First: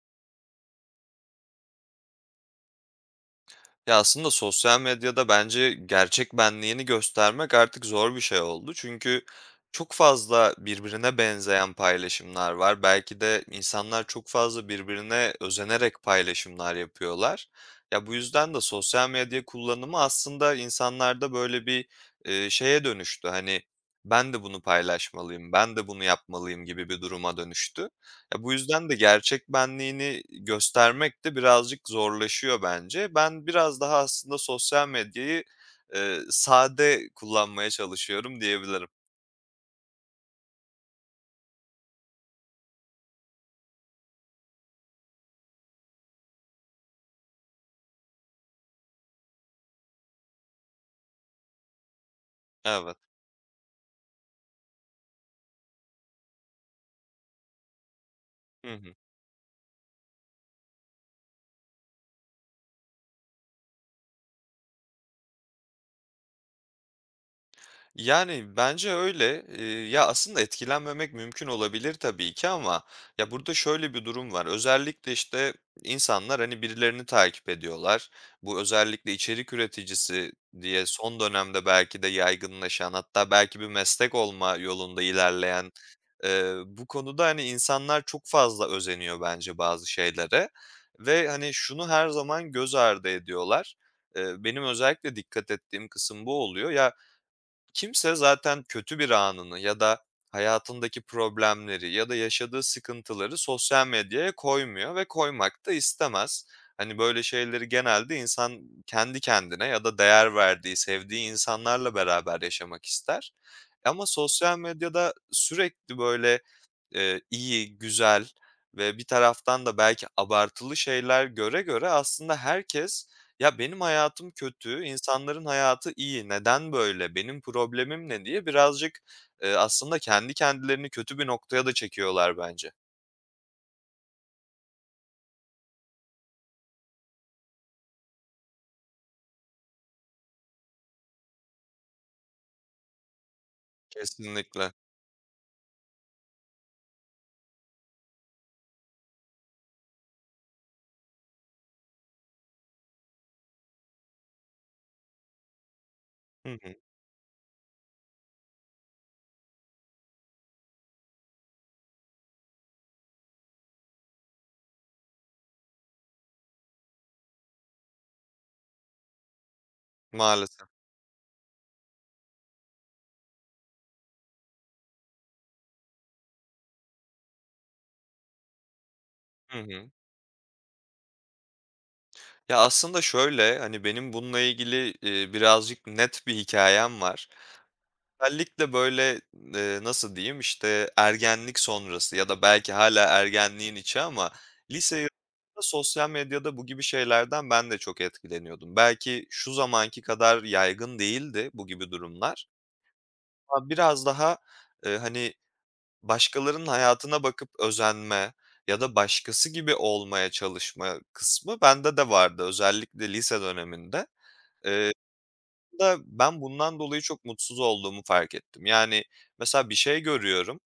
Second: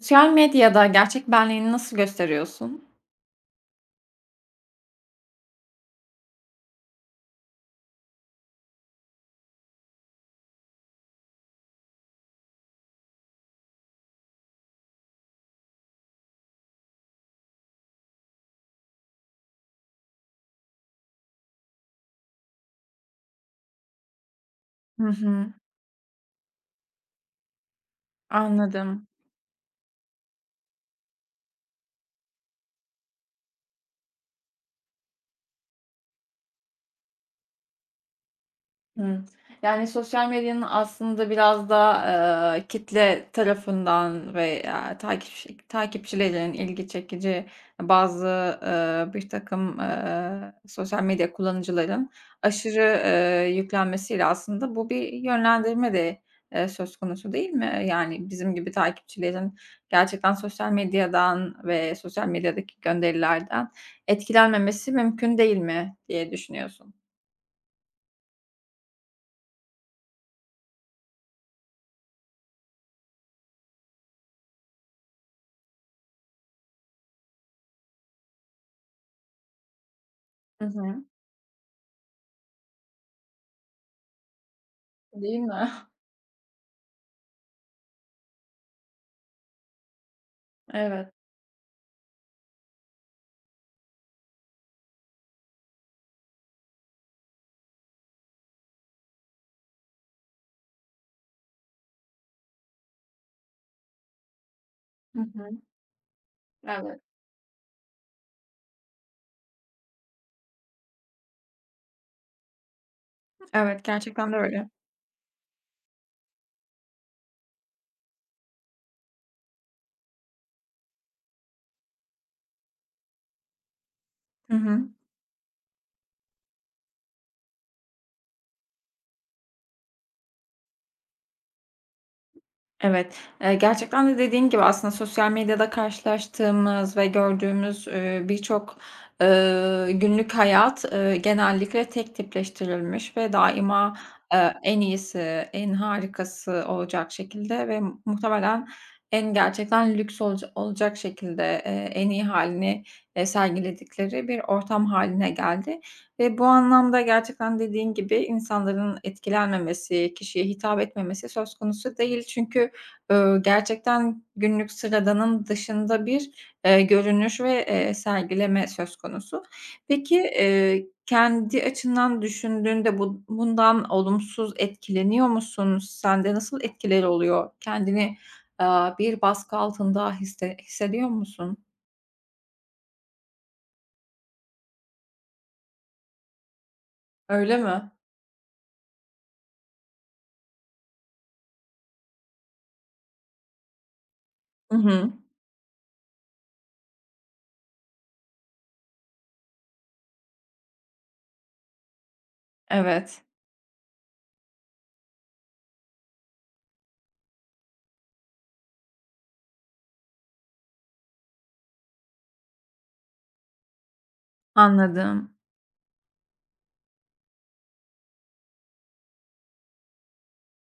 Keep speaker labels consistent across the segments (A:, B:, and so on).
A: Sosyal medyada gerçek benliğini nasıl gösteriyorsun?
B: Ya, aslında sosyal medyada bence gerçek benliğini göstermek artık zor bir şey oldu çünkü çok fazla birbirine benzeyen paylaşımlar var. Belki de insanlar çok fazla birbirine özenerek paylaşımlar yapıyorlar. Ya, bu yüzden de sosyal medya kullanımı aslında insanlarda böyle bir, eee, şeye dönüştü, hani, ben de bunu
A: Hı hı.
B: paylaşmalıyım, ben de bunu yapmalıyım gibi bir duruma dönüştü. E bu yüzden de
A: Anladım.
B: gerçek benliğini göstermek de birazcık zorlaşıyor bence. Ben biraz daha aslında sosyal medyayı, eee, sade kullanmaya çalışıyorum diyebilirim.
A: Hı, yani, sosyal medyanın aslında biraz da, eee, kitle tarafından veya takipçi takipçilerinin ilgi çekici, bazı, ııı, birtakım, eee, sosyal medya kullanıcıların aşırı,
B: Evet.
A: eee, yüklenmesiyle aslında bu bir yönlendirme de, eee, söz konusu, değil mi? Eee, yani, bizim gibi
B: Hı hı.
A: takipçilerin gerçekten sosyal medyadan ve sosyal medyadaki gönderilerden etkilenmemesi mümkün değil mi diye düşünüyorsun.
B: Yani, bence öyle, iii, ya, aslında etkilenmemek mümkün olabilir tabii ki ama ya, burada şöyle bir durum var: Özellikle, işte, insanlar, hani, birilerini takip ediyorlar. Bu özellikle içerik üreticisi
A: Hı
B: diye
A: hı.
B: son dönemde belki de yaygınlaşan hatta belki bir meslek olma yolunda
A: Değil mi?
B: ilerleyen, ııı, bu konuda, hani, insanlar çok fazla özeniyor bence bazı şeylere
A: Evet.
B: ve, hani, şunu her zaman göz ardı ediyorlar. Iıı, benim özellikle dikkat ettiğim kısım bu oluyor. Ya, kimse zaten kötü bir anını ya da hayatındaki problemleri ya da yaşadığı sıkıntıları sosyal medyaya koymuyor ve
A: Hı hı.
B: koymak da istemez. Hani,
A: Evet.
B: böyle şeyleri genelde insan kendi kendine ya da değer verdiği, sevdiği insanlarla beraber yaşamak ister.
A: Evet,
B: Ama
A: gerçekten de
B: sosyal
A: öyle.
B: medyada sürekli böyle, ııı, iyi, güzel ve bir taraftan da belki abartılı şeyler göre göre aslında herkes "Ya, benim hayatım
A: Hı hı.
B: kötü, insanların hayatı iyi. Neden böyle, benim problemim ne diye?" birazcık, ııı, aslında kendi kendilerini kötü bir noktaya da çekiyorlar bence.
A: Evet, eee, gerçekten de, dediğin gibi, aslında sosyal medyada karşılaştığımız ve gördüğümüz, ııı, birçok, ııı, günlük hayat, ııı, genellikle tek tipleştirilmiş ve daima, eee,
B: Kesinlikle.
A: en iyisi, en harikası olacak şekilde ve mu muhtemelen en gerçekten lüks olaca olacak şekilde, eee, en iyi hâlini, eee, sergiledikleri bir ortam hâline geldi ve bu
B: Hı hı.
A: anlamda gerçekten, dediğin gibi, insanların etkilenmemesi, kişiye hitap etmemesi söz konusu değil. Çünkü, ııı, gerçekten günlük sıradanın dışında bir, ııı, görünüş ve, ııı, sergileme söz konusu. Peki,
B: Maalesef.
A: ııı, kendi açından düşündüğünde bu bundan olumsuz etkileniyor musun? Sen de nasıl etkileri oluyor? Kendini, ııı, bir baskı
B: Hı hı.
A: altında hisse hissediyor musun?
B: Ya, aslında şöyle: Hani benim bununla ilgili, iii, birazcık net bir hikâyem var.
A: Öyle mi?
B: Özellikle böyle, ııı, nasıl diyeyim, işte, ergenlik sonrası ya da belki hâlâ ergenliğin içi ama
A: Hı
B: lise
A: hı.
B: yıllarında sosyal medyada bu gibi şeylerden ben de çok etkileniyordum. Belki şu zamanki kadar yaygın değildi bu gibi durumlar.
A: Evet.
B: Ya, biraz daha, ııı, hani, başkalarının hayatına bakıp özenme ya da başkası gibi olmaya çalışma kısmı bende de vardı. Özellikle lise döneminde. Iıı,
A: Anladım.
B: aslında ben bundan dolayı çok mutsuz olduğumu fark ettim. Yani, mesela, bir şey görüyorum,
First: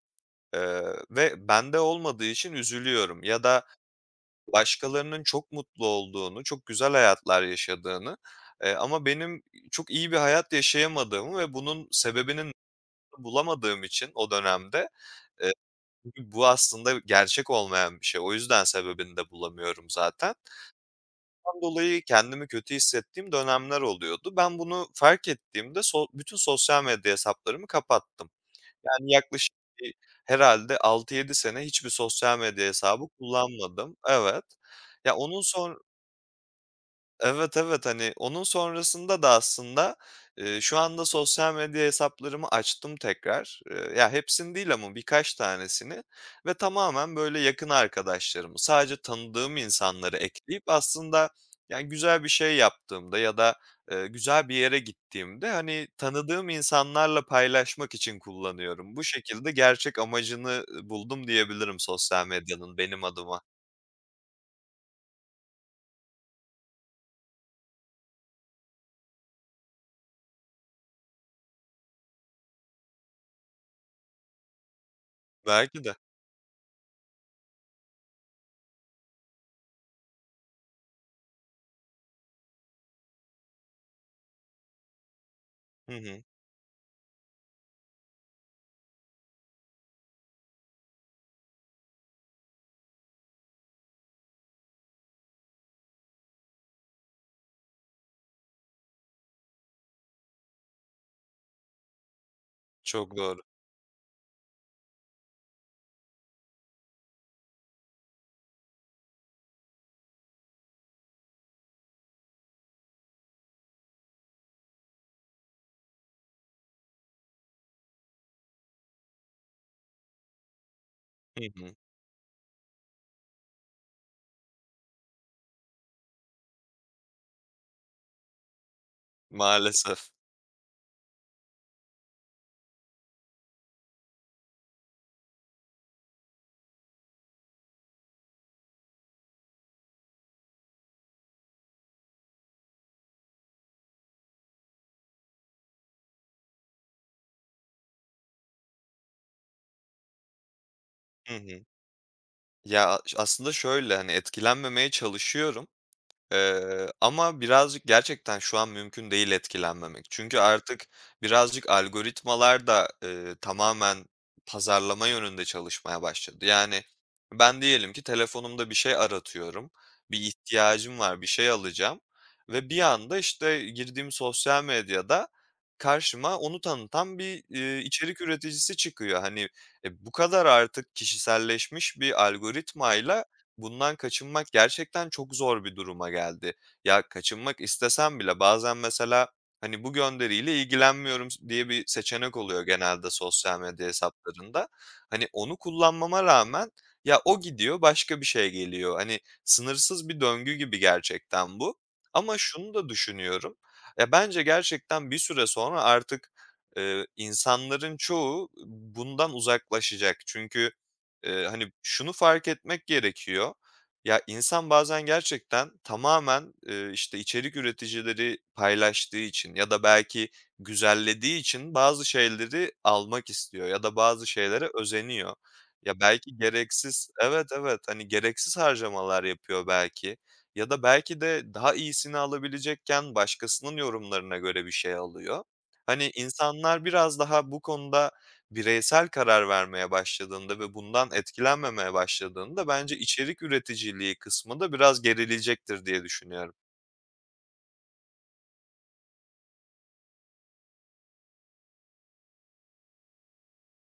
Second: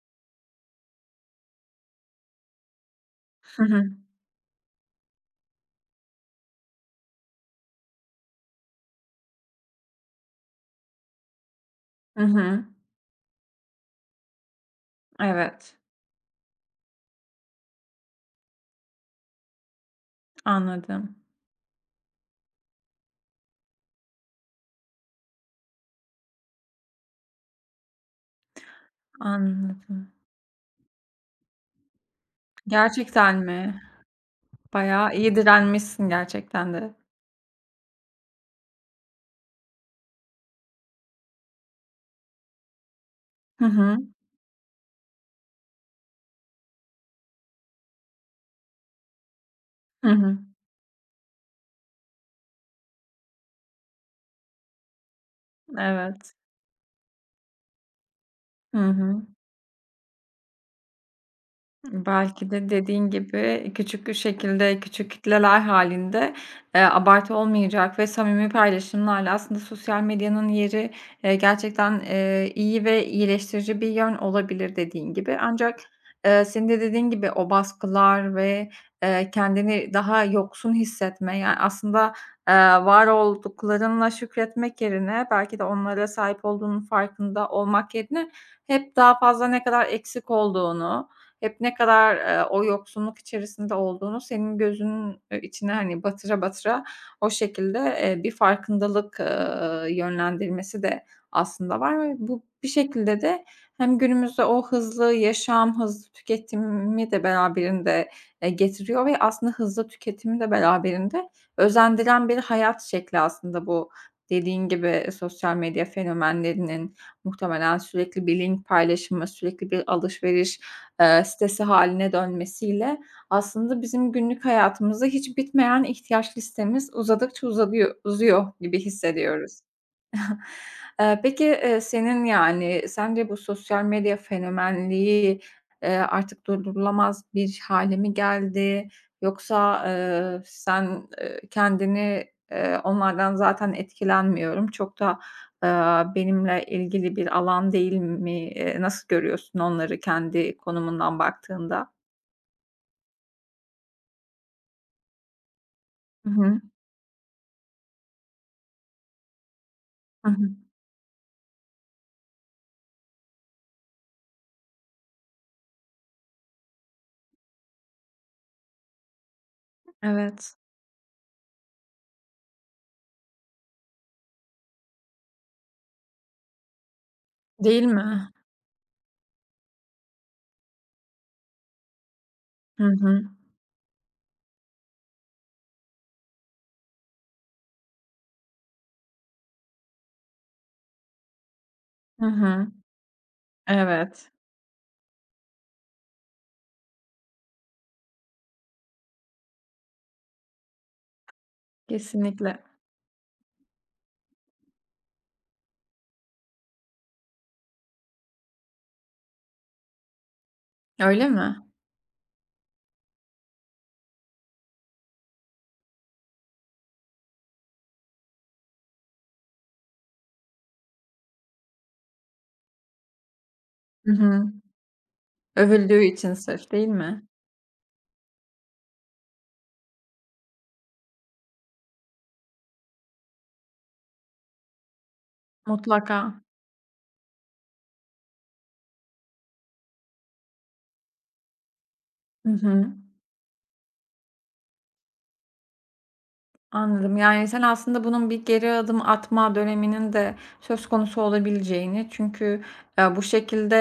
B: ııı, ve bende olmadığı için üzülüyorum ya
A: Hı
B: da
A: hı.
B: başkalarının çok mutlu olduğunu, çok güzel hayatlar yaşadığını, ııı, ama benim, iii, çok iyi bir hayat yaşayamadığımı ve bunun
A: Hı
B: sebebinin
A: hı.
B: bu bulamadığım için o dönemde, ııı,
A: Evet.
B: b bu aslında gerçek olmayan bir şey. O yüzden sebebini de bulamıyorum zaten.
A: Anladım.
B: Bundan dolayı kendimi kötü hissettiğim dönemler oluyordu. Ben bunu fark ettiğimde so bütün sosyal medya hesaplarımı kapattım. Yani yaklaşık bir
A: Anladım.
B: herhâlde 6-7 sene hiçbir sosyal medya hesabı
A: Gerçekten mi?
B: kullanmadım. Evet.
A: Bayağı
B: Ya,
A: iyi
B: onun sonr
A: direnmişsin gerçekten de.
B: Evet, evet. Hani, onun sonrasında da aslında, ııı, şu anda sosyal medya hesaplarımı açtım tekrar.
A: Hı
B: Iıı,
A: hı.
B: ya hepsini değil ama birkaç tanesini ve tamamen böyle yakın arkadaşlarımı, sadece tanıdığım
A: Hı
B: insanları
A: hı.
B: ekleyip aslında yani güzel bir şey yaptığımda ya da, ııı, güzel bir yere gittiğimde, hani,
A: Evet.
B: tanıdığım insanlarla paylaşmak için
A: Hı
B: kullanıyorum. Bu
A: hı.
B: şekilde gerçek amacını, ııı, buldum diyebilirim
A: Hı,
B: sosyal
A: belki de,
B: medyanın benim
A: dediğin
B: adıma.
A: gibi, küçük bir şekilde, küçük kitleler hâlinde, eee, abartı olmayacak ve samimi paylaşımlarla aslında sosyal medyanın yeri, eee, gerçekten, eee, iyi ve iyileştirici bir yön olabilir, dediğin gibi, ancak,
B: Belki de.
A: ııı, senin de, dediğin gibi, o baskılar ve, ııı, kendini daha yoksun hissetme ya aslında, eee, var olduklarınla şükretmek yerine belki de
B: Hı
A: onlara
B: hı.
A: sahip olduğunun farkında olmak yerine hep daha fazla ne kadar eksik olduğunu, hep ne kadar, eee, o yoksunluk içerisinde olduğunu senin gözünün, ııı, içine, hani, batıra batıra o şekilde, eee, bir farkındalık, ııı, yönlendirmesi de aslında var ve bu bir
B: Çok
A: şekilde
B: doğru.
A: de hem günümüzde o hızlı yaşam, hızlı tüketimi de beraberinde, eee, getiriyor ve aslında hızlı tüketimi de beraberinde özendiren bir hayat şekli aslında bu, dediğin gibi, sosyal medya fenomenlerinin muhtemelen sürekli bir link paylaşımı, sürekli bir alışveriş, eee,
B: Hı
A: sitesi
B: hı.
A: hâline dönmesiyle aslında bizim günlük hayatımızda hiç bitmeyen ihtiyaç listemiz uzadıkça uzadıyo uzuyor gibi hissediyoruz.
B: Maalesef.
A: Iıı, peki, ııı, senin yani sence bu sosyal medya fenomenliği, ııı, artık durdurulamaz bir hâle mi geldi, yoksa, eee, sen, eee, kendini, eee, onlardan zaten etkilenmiyorum, çok da, ııı, benimle ilgili bir alan değil m mi, ııı, nasıl görüyorsun onları kendi konumundan
B: Hı hı.
A: baktığında?
B: Ya, a aslında şöyle: Hani, etkilenmemeye çalışıyorum.
A: Hı hı.
B: Iıı, ama birazcık gerçekten şu an mümkün değil etkilenmemek
A: Hı
B: çünkü
A: hı.
B: artık birazcık algoritmalar da, ııı, tamamen pazarlama yönünde çalışmaya başladı. Yani ben diyelim ki, telefonumda bir şey aratıyorum, bir
A: Evet.
B: ihtiyacım var, bir şey alacağım ve bir anda, işte, girdiğim sosyal medyada karşıma onu tanıtan bir, iii,
A: Değil
B: içerik
A: mi?
B: üreticisi çıkıyor. Hani, e, bu kadar artık kişiselleşmiş bir
A: Hı hı.
B: algoritmayla bundan kaçınmak gerçekten çok zor bir duruma geldi. Ya, kaçınmak istesem bile bazen mesela, hani, "Bu gönderiyle ilgilenmiyorum." s diye bir
A: Hı
B: seçenek oluyor
A: hı.
B: genelde sosyal medya
A: Evet.
B: hesaplarında. Hani, onu kullanmama rağmen ya o gidiyor başka bir şey geliyor. Hani, sınırsız bir döngü gibi gerçekten bu ama
A: Kesinlikle.
B: şunu da düşünüyorum. Ya, bence gerçekten bir süre sonra artık, ııı, insanların çoğu, ııı, bundan uzaklaşacak. Çünkü,
A: Öyle
B: ııı,
A: mi?
B: hani, şunu fark etmek gerekiyor: Ya, insan bazen gerçekten tamamen, ııı, işte, içerik üreticileri paylaştığı için ya da belki güzellediği için bazı şeyleri almak istiyor ya da
A: Hı
B: bazı
A: hı.
B: şeylere özeniyor. Ya,
A: Övüldüğü için
B: belki
A: sırf, değil
B: gereksiz...
A: mi?
B: Evet, evet. Hani, gereksiz harcamalar yapıyor belki ya da belki de daha iyisini alabilecekken başkasının yorumlarına göre bir şey alıyor. Hani,
A: Mutlaka.
B: insanlar biraz daha bu konuda bireysel karar vermeye başladığında ve bundan etkilenmemeye
A: Hı
B: başladığında
A: hı.
B: bence içerik üreticiliği kısmı da biraz gerileyecektir diye düşünüyorum.
A: Anladım. Yani, sen aslında bunun bir geri adım atma döneminin de söz konusu olabileceğini çünkü ya bu şekilde,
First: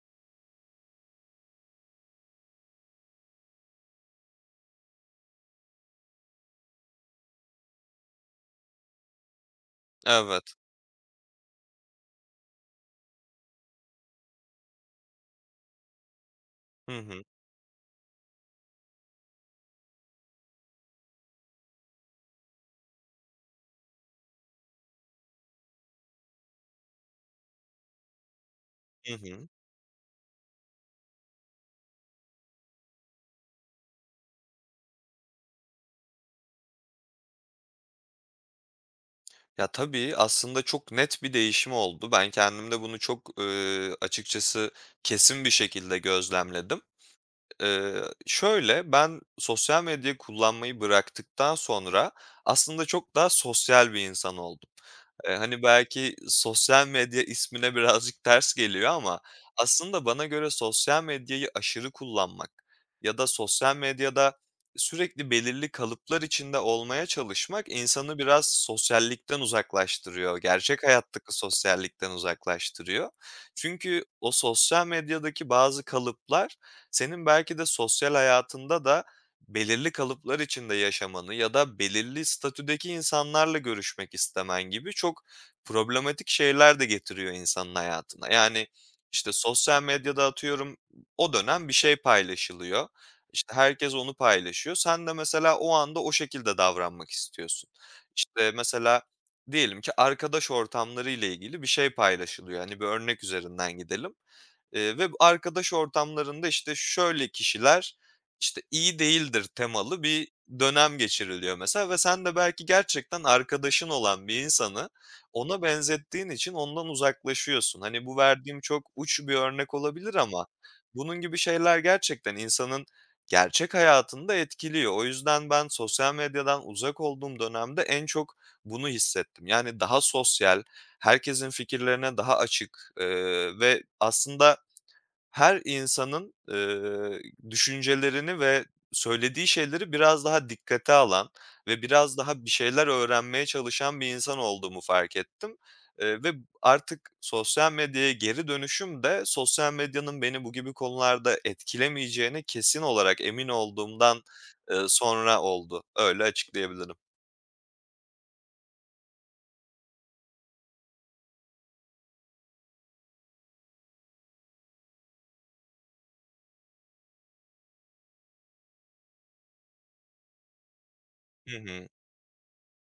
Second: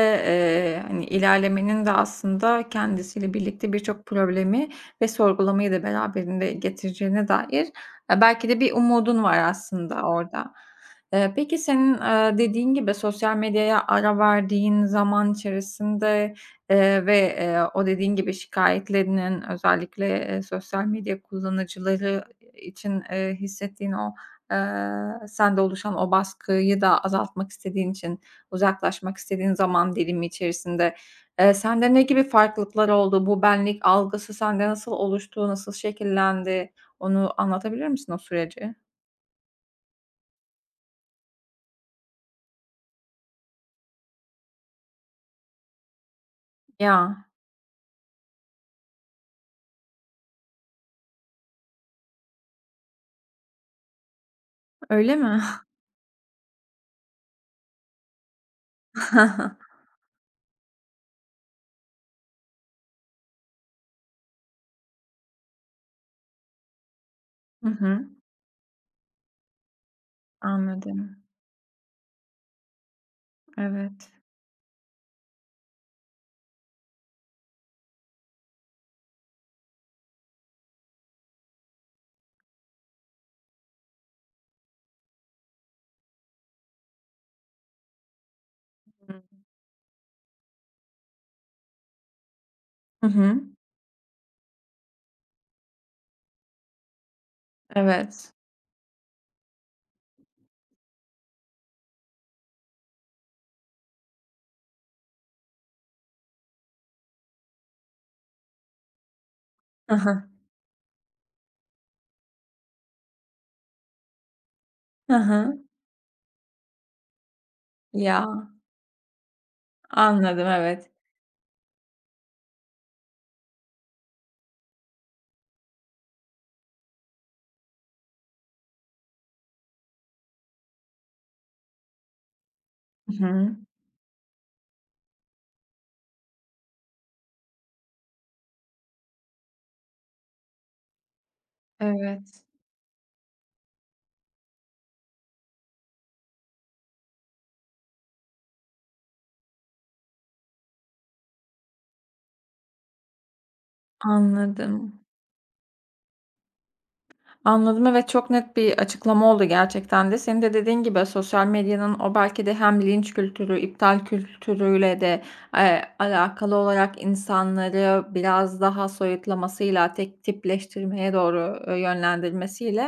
A: ııı, hani, ilerlemenin de aslında kendisiyle birlikte birçok problemi ve sorgulamayı da beraberinde getireceğine dair e, belki de bir umudun var aslında orada.
B: Evet.
A: Iıı, peki, senin, ııı, dediğin gibi, sosyal medyaya ara verdiğin zaman içerisinde,
B: Hı
A: ııı,
B: hı.
A: ve, ııı, o, dediğin gibi, şikâyetlerinin özellikle, eee, sosyal medya kullanıcıları i için, ııı, hissettiğin o, ııı, sende oluşan o baskıyı da azaltmak istediğin için,
B: Hı
A: uzaklaşmak
B: hı.
A: istediğin zaman dilimi içerisinde, eee, sende ne gibi farklılıklar oldu? Bu benlik algısı sende nasıl oluştu? Nasıl şekillendi? Onu anlatabilir misin o süreci?
B: Ya, tabii, aslında çok net bir değişim oldu. Ben kendimde bunu çok, ııı, açıkçası kesin bir şekilde gözlemledim.
A: Ya.
B: Iıı, şöyle: Ben sosyal medyayı kullanmayı bıraktıktan sonra aslında çok daha sosyal bir insan oldum.
A: Öyle
B: Iıı,
A: mi?
B: hani, belki sosyal medya ismine birazcık ters geliyor ama aslında bana göre sosyal medyayı aşırı kullanmak ya da sosyal medyada sürekli belirli kalıplar içinde olmaya
A: Hı
B: çalışmak,
A: hı.
B: insanı biraz sosyallikten uzaklaştırıyor. Gerçek
A: Anladım.
B: hayattaki sosyallikten uzaklaştırıyor. Çünkü
A: Evet.
B: o sosyal medyadaki bazı kalıplar senin belki de sosyal hayatında da belirli kalıplar içinde yaşamanı ya da belirli statüdeki insanlarla görüşmek istemen gibi çok problematik şeyler de getiriyor insanın hayatına. Yani,
A: Hı hı.
B: işte, sosyal medyada, atıyorum, o dönem bir şey paylaşılıyor.
A: Hı hı.
B: İşte, herkes onu paylaşıyor. Sen de mesela o anda o şekilde davranmak istiyorsun.
A: Evet.
B: İşte, mesela diyelim ki arkadaş ortamları ile ilgili bir şey paylaşılıyor. Hani, bir örnek üzerinden gidelim, ııı, ve arkadaş ortamlarında, işte, şöyle kişiler, işte, iyi değildir
A: Hı
B: temalı
A: hı.
B: bir dönem geçiriliyor mesela ve sen de belki gerçekten arkadaşın olan bir insanı
A: Hı
B: ona
A: hı.
B: benzettiğin için ondan uzaklaşıyorsun. Hani, bu
A: Ya.
B: verdiğim çok uç bir örnek olabilir
A: Anladım
B: ama
A: evet.
B: bunun gibi şeyler gerçekten insanın gerçek hayatını da etkiliyor. O yüzden ben sosyal medyadan uzak olduğum dönemde en çok bunu hissettim. Yani daha sosyal, herkesin fikirlerine daha açık,
A: Hı hı.
B: ııı, ve aslında her insanın, ııı, düşüncelerini ve söylediği şeyleri biraz daha dikkate alan ve biraz
A: Evet.
B: daha bir şeyler öğrenmeye çalışan bir insan olduğumu fark ettim. Iıı ve artık sosyal medyaya geri dönüşüm de sosyal medyanın beni bu gibi konularda etkilemeyeceğine kesin olarak emin olduğumdan, ııı,
A: Anladım.
B: sonra oldu. Öyle açıklayabilirim.
A: Anladım, evet, çok net bir açıklama oldu gerçekten de. Senin de, dediğin gibi, sosyal medyanın o belki de hem linç kültürü, iptal kültürüyle de, eee, alakalı olarak insanları biraz daha soyutlamasıyla tek tipleştirmeye doğru,
B: Hı
A: ııı,
B: hı.
A: yönlendirmesiyle,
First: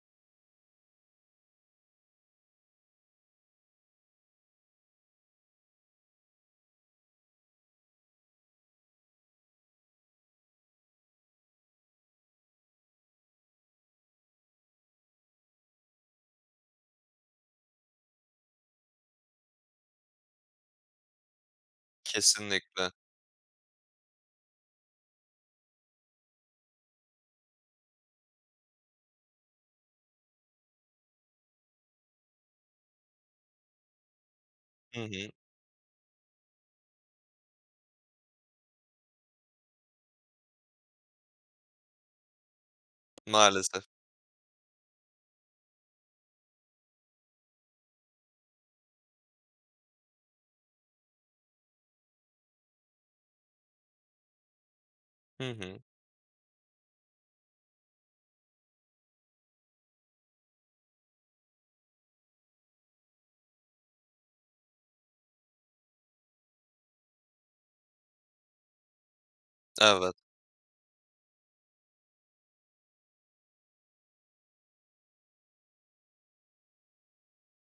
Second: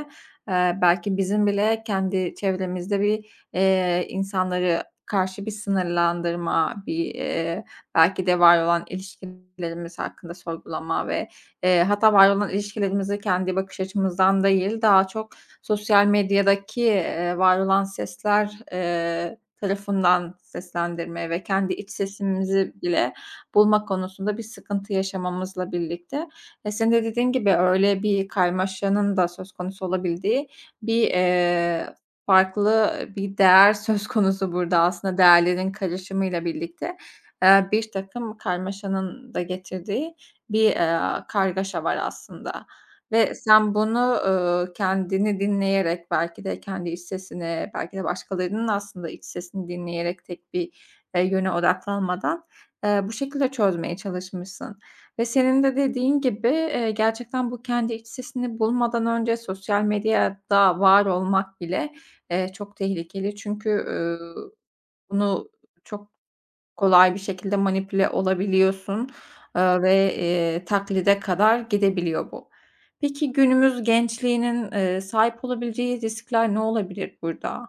A: ııı, belki bizim bile kendi çevremizde bir, iii, insanları karşı bir sınırlandırma, bir, ııı, belki de var olan ilişkilerimiz hakkında sorgulama ve, eee, hatta var olan ilişkilerimize kendi bakış açımızdan değil, daha çok sosyal medyadaki, iii, var olan sesler, eee, tarafından seslendirmeye ve kendi iç sesimizi
B: Kesinlikle.
A: bile bulma konusunda bir sıkıntı yaşamamızla birlikte, e, senin de, dediğin gibi, öyle bir karmaşanın da söz konusu olabildiği bir, iii, farklı, ııı, bir değer söz konusu burada
B: Hı
A: aslında
B: hı.
A: değerlerin karışımıyla birlikte, ııı, birtakım karmaşanın da getirdiği bir, ııı, kargaşa var aslında. Ve sen
B: Maalesef.
A: bunu, uuu, kendini dinleyerek belki de kendi iç sesini belki de başkalarının da aslında iç sesini dinleyerek tek bir, eee, yöne odaklanmadan, ııı, bu şekilde çözmeye çalışmışsın. Ve
B: Hı
A: senin de,
B: hı.
A: dediğin gibi, iii, gerçekten bu kendi iç sesini bulmadan önce sosyal medyada var olmak bile, ııı, çok tehlikeli. Çünkü, üüü, bunu çok kolay bir şekilde manipüle olabiliyorsun, eee, ve,
B: Evet.
A: ııı, taklide kadar gidebiliyor bu. Peki, günümüz gençliğinin, ııı, sahip olabileceği riskler ne olabilir burada?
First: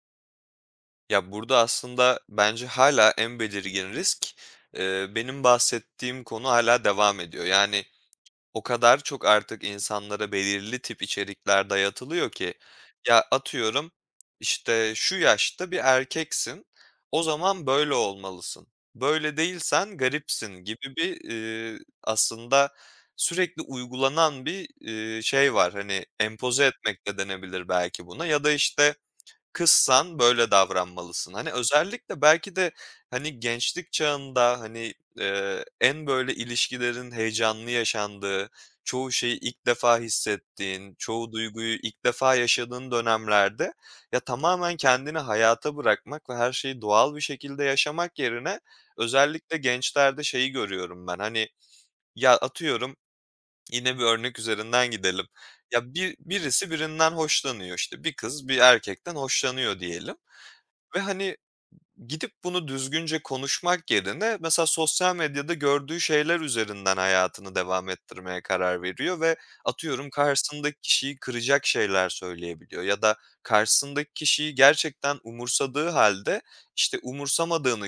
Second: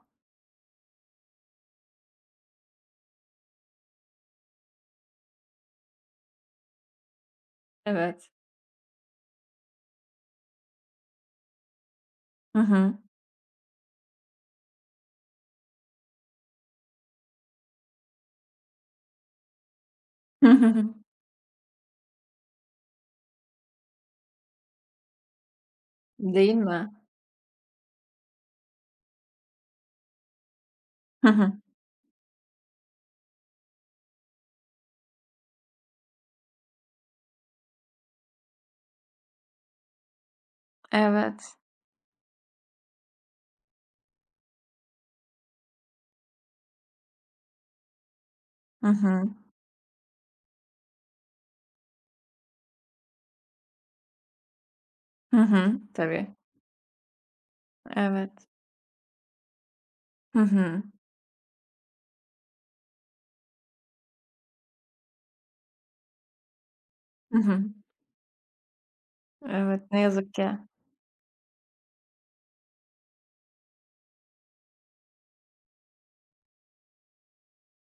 B: Ya, burada aslında, bence hâlâ en belirgin risk, eee, benim bahsettiğim konu, hâlâ devam ediyor. Yani,
A: Evet.
B: o kadar çok artık insanlara belirli tip içerikler dayatılıyor ki
A: Hı hı.
B: ya, atıyorum, işte, "Şu yaşta bir erkeksin, o zaman böyle olmalısın. Böyle değilsen garipsin." gibi bir, eee, aslında, sürekli uygulanan bir, eee, şey var. Hani,
A: Değil
B: empoze
A: mi?
B: etmek de denebilir belki buna ya da, işte, "Kızsan böyle
A: Hı
B: davranmalısın." Hani,
A: hı.
B: özellikle belki de, hani, gençlik çağında, hani, eee, en, böyle, ilişkilerin heyecanlı yaşandığı, çoğu şeyi ilk defa hissettiğin, çoğu
A: Evet.
B: duyguyu ilk defa yaşadığın dönemlerde ya, tamamen kendini hayata bırakmak ve her şeyi doğal bir şekilde yaşamak yerine,
A: Hı hı.
B: özellikle gençlerde şeyi görüyorum ben, hani, ya, atıyorum; yine bir örnek üzerinden gidelim.
A: Hı hı,
B: Ya, bir
A: tabii.
B: birisi birinden hoşlanıyor, işte, bir
A: Evet.
B: kız bir erkekten hoşlanıyor diyelim.
A: Hı hı.
B: Ve, hani, gidip bunu düzgünce konuşmak yerine, mesela sosyal medyada gördüğü şeyler üzerinden
A: Hı
B: hayatını
A: hı.
B: devam ettirmeye karar veriyor ve
A: Evet, ne
B: atıyorum,
A: yazık ki.
B: karşısındaki kişiyi kıracak şeyler söyleyebiliyor ya da karşısındaki kişiyi gerçekten umursadığı hâlde, işte, umursamadığını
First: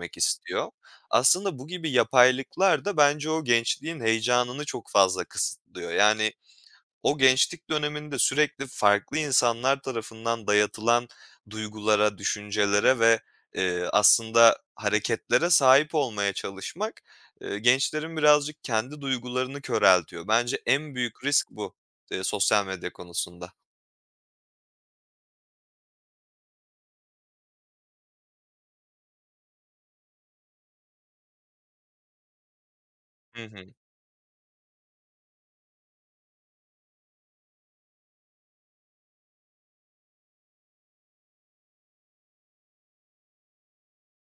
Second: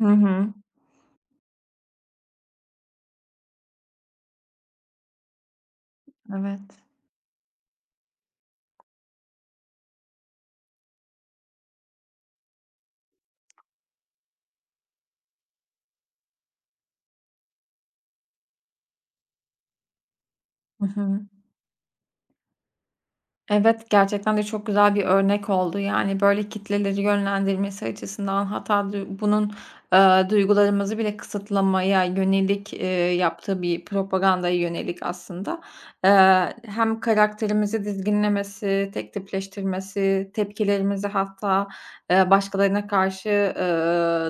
A: Hı hı.
B: istiyor. Aslında bu gibi yapaylıklar da bence o gençliğin heyecanını çok fazla kısıtlıyor. Yani,
A: Evet.
B: o gençlik döneminde, sürekli farklı insanlar tarafından dayatılan duygulara, düşüncelere ve, eee, aslında hareketlere sahip olmaya çalışmak, eee, gençlerin birazcık kendi duygularını köreltiyor. Bence
A: I
B: en büyük
A: hı.
B: risk bu, eee, sosyal medya konusunda.
A: Evet, gerçekten de çok güzel bir örnek oldu. Yani ,böyle kitleleri yönlendirmesi açısından hatta duy bunun, eee, duygularımızı bile kısıtlamaya yönelik, eee,
B: Hı
A: yaptığı
B: hı.
A: bir propagandaya yönelik aslında, eee, hem karakterimizi dizginlemesi, tektipleştirmesi, tepkilerimizi hatta, eee, başkalarına karşı, eee,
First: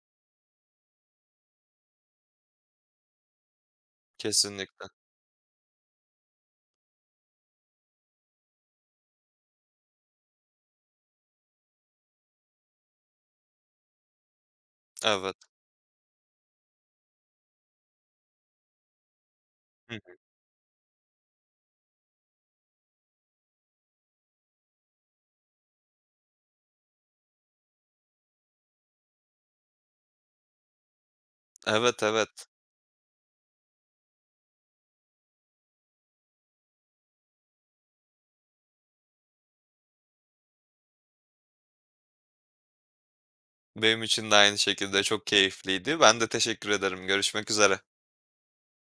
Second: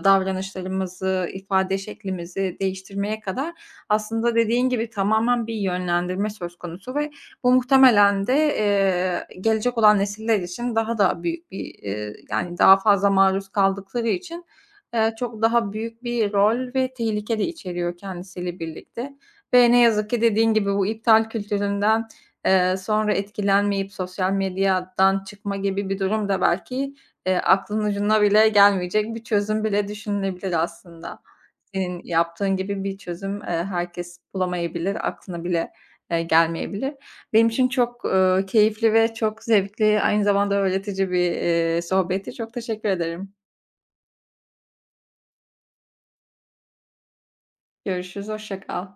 A: davranışlarımızı, ifade şeklimizi değiştirmeye kadar, aslında dediğin
B: Kesinlikle.
A: gibi tamamen bir yönlendirme söz konusu ve bu muhtemelen de, eee, gelecek olan nesiller için daha da büyük bir, eee, yani daha fazla maruz kaldıkları için, eee,
B: Evet.
A: çok daha büyük bir rol ve tehlike de içeriyor kendisiyle birlikte ve ne
B: Hı
A: yazık
B: hı.
A: ki dediğin gibi bu iptal kültüründen, eee, sonra etkilenmeyip sosyal medyadan çıkma gibi bir durum da belki, eee, aklının ucuna bile gelmeyecek bir çözüm bile düşünülebilir aslında. Senin
B: Evet, evet.
A: yaptığın gibi bir çözüm, eee, herkes bulamayabilir, aklına bile, eee, gelmeyebilir. Benim için çok, eee, keyifli ve çok zevkli, aynı zamanda öğretici bir, eee, sohbetti. Çok teşekkür ederim.
B: Benim için de aynı şekilde çok keyifliydi. Ben de teşekkür ederim, görüşmek üzere.
A: Görüşürüz, hoşça kal.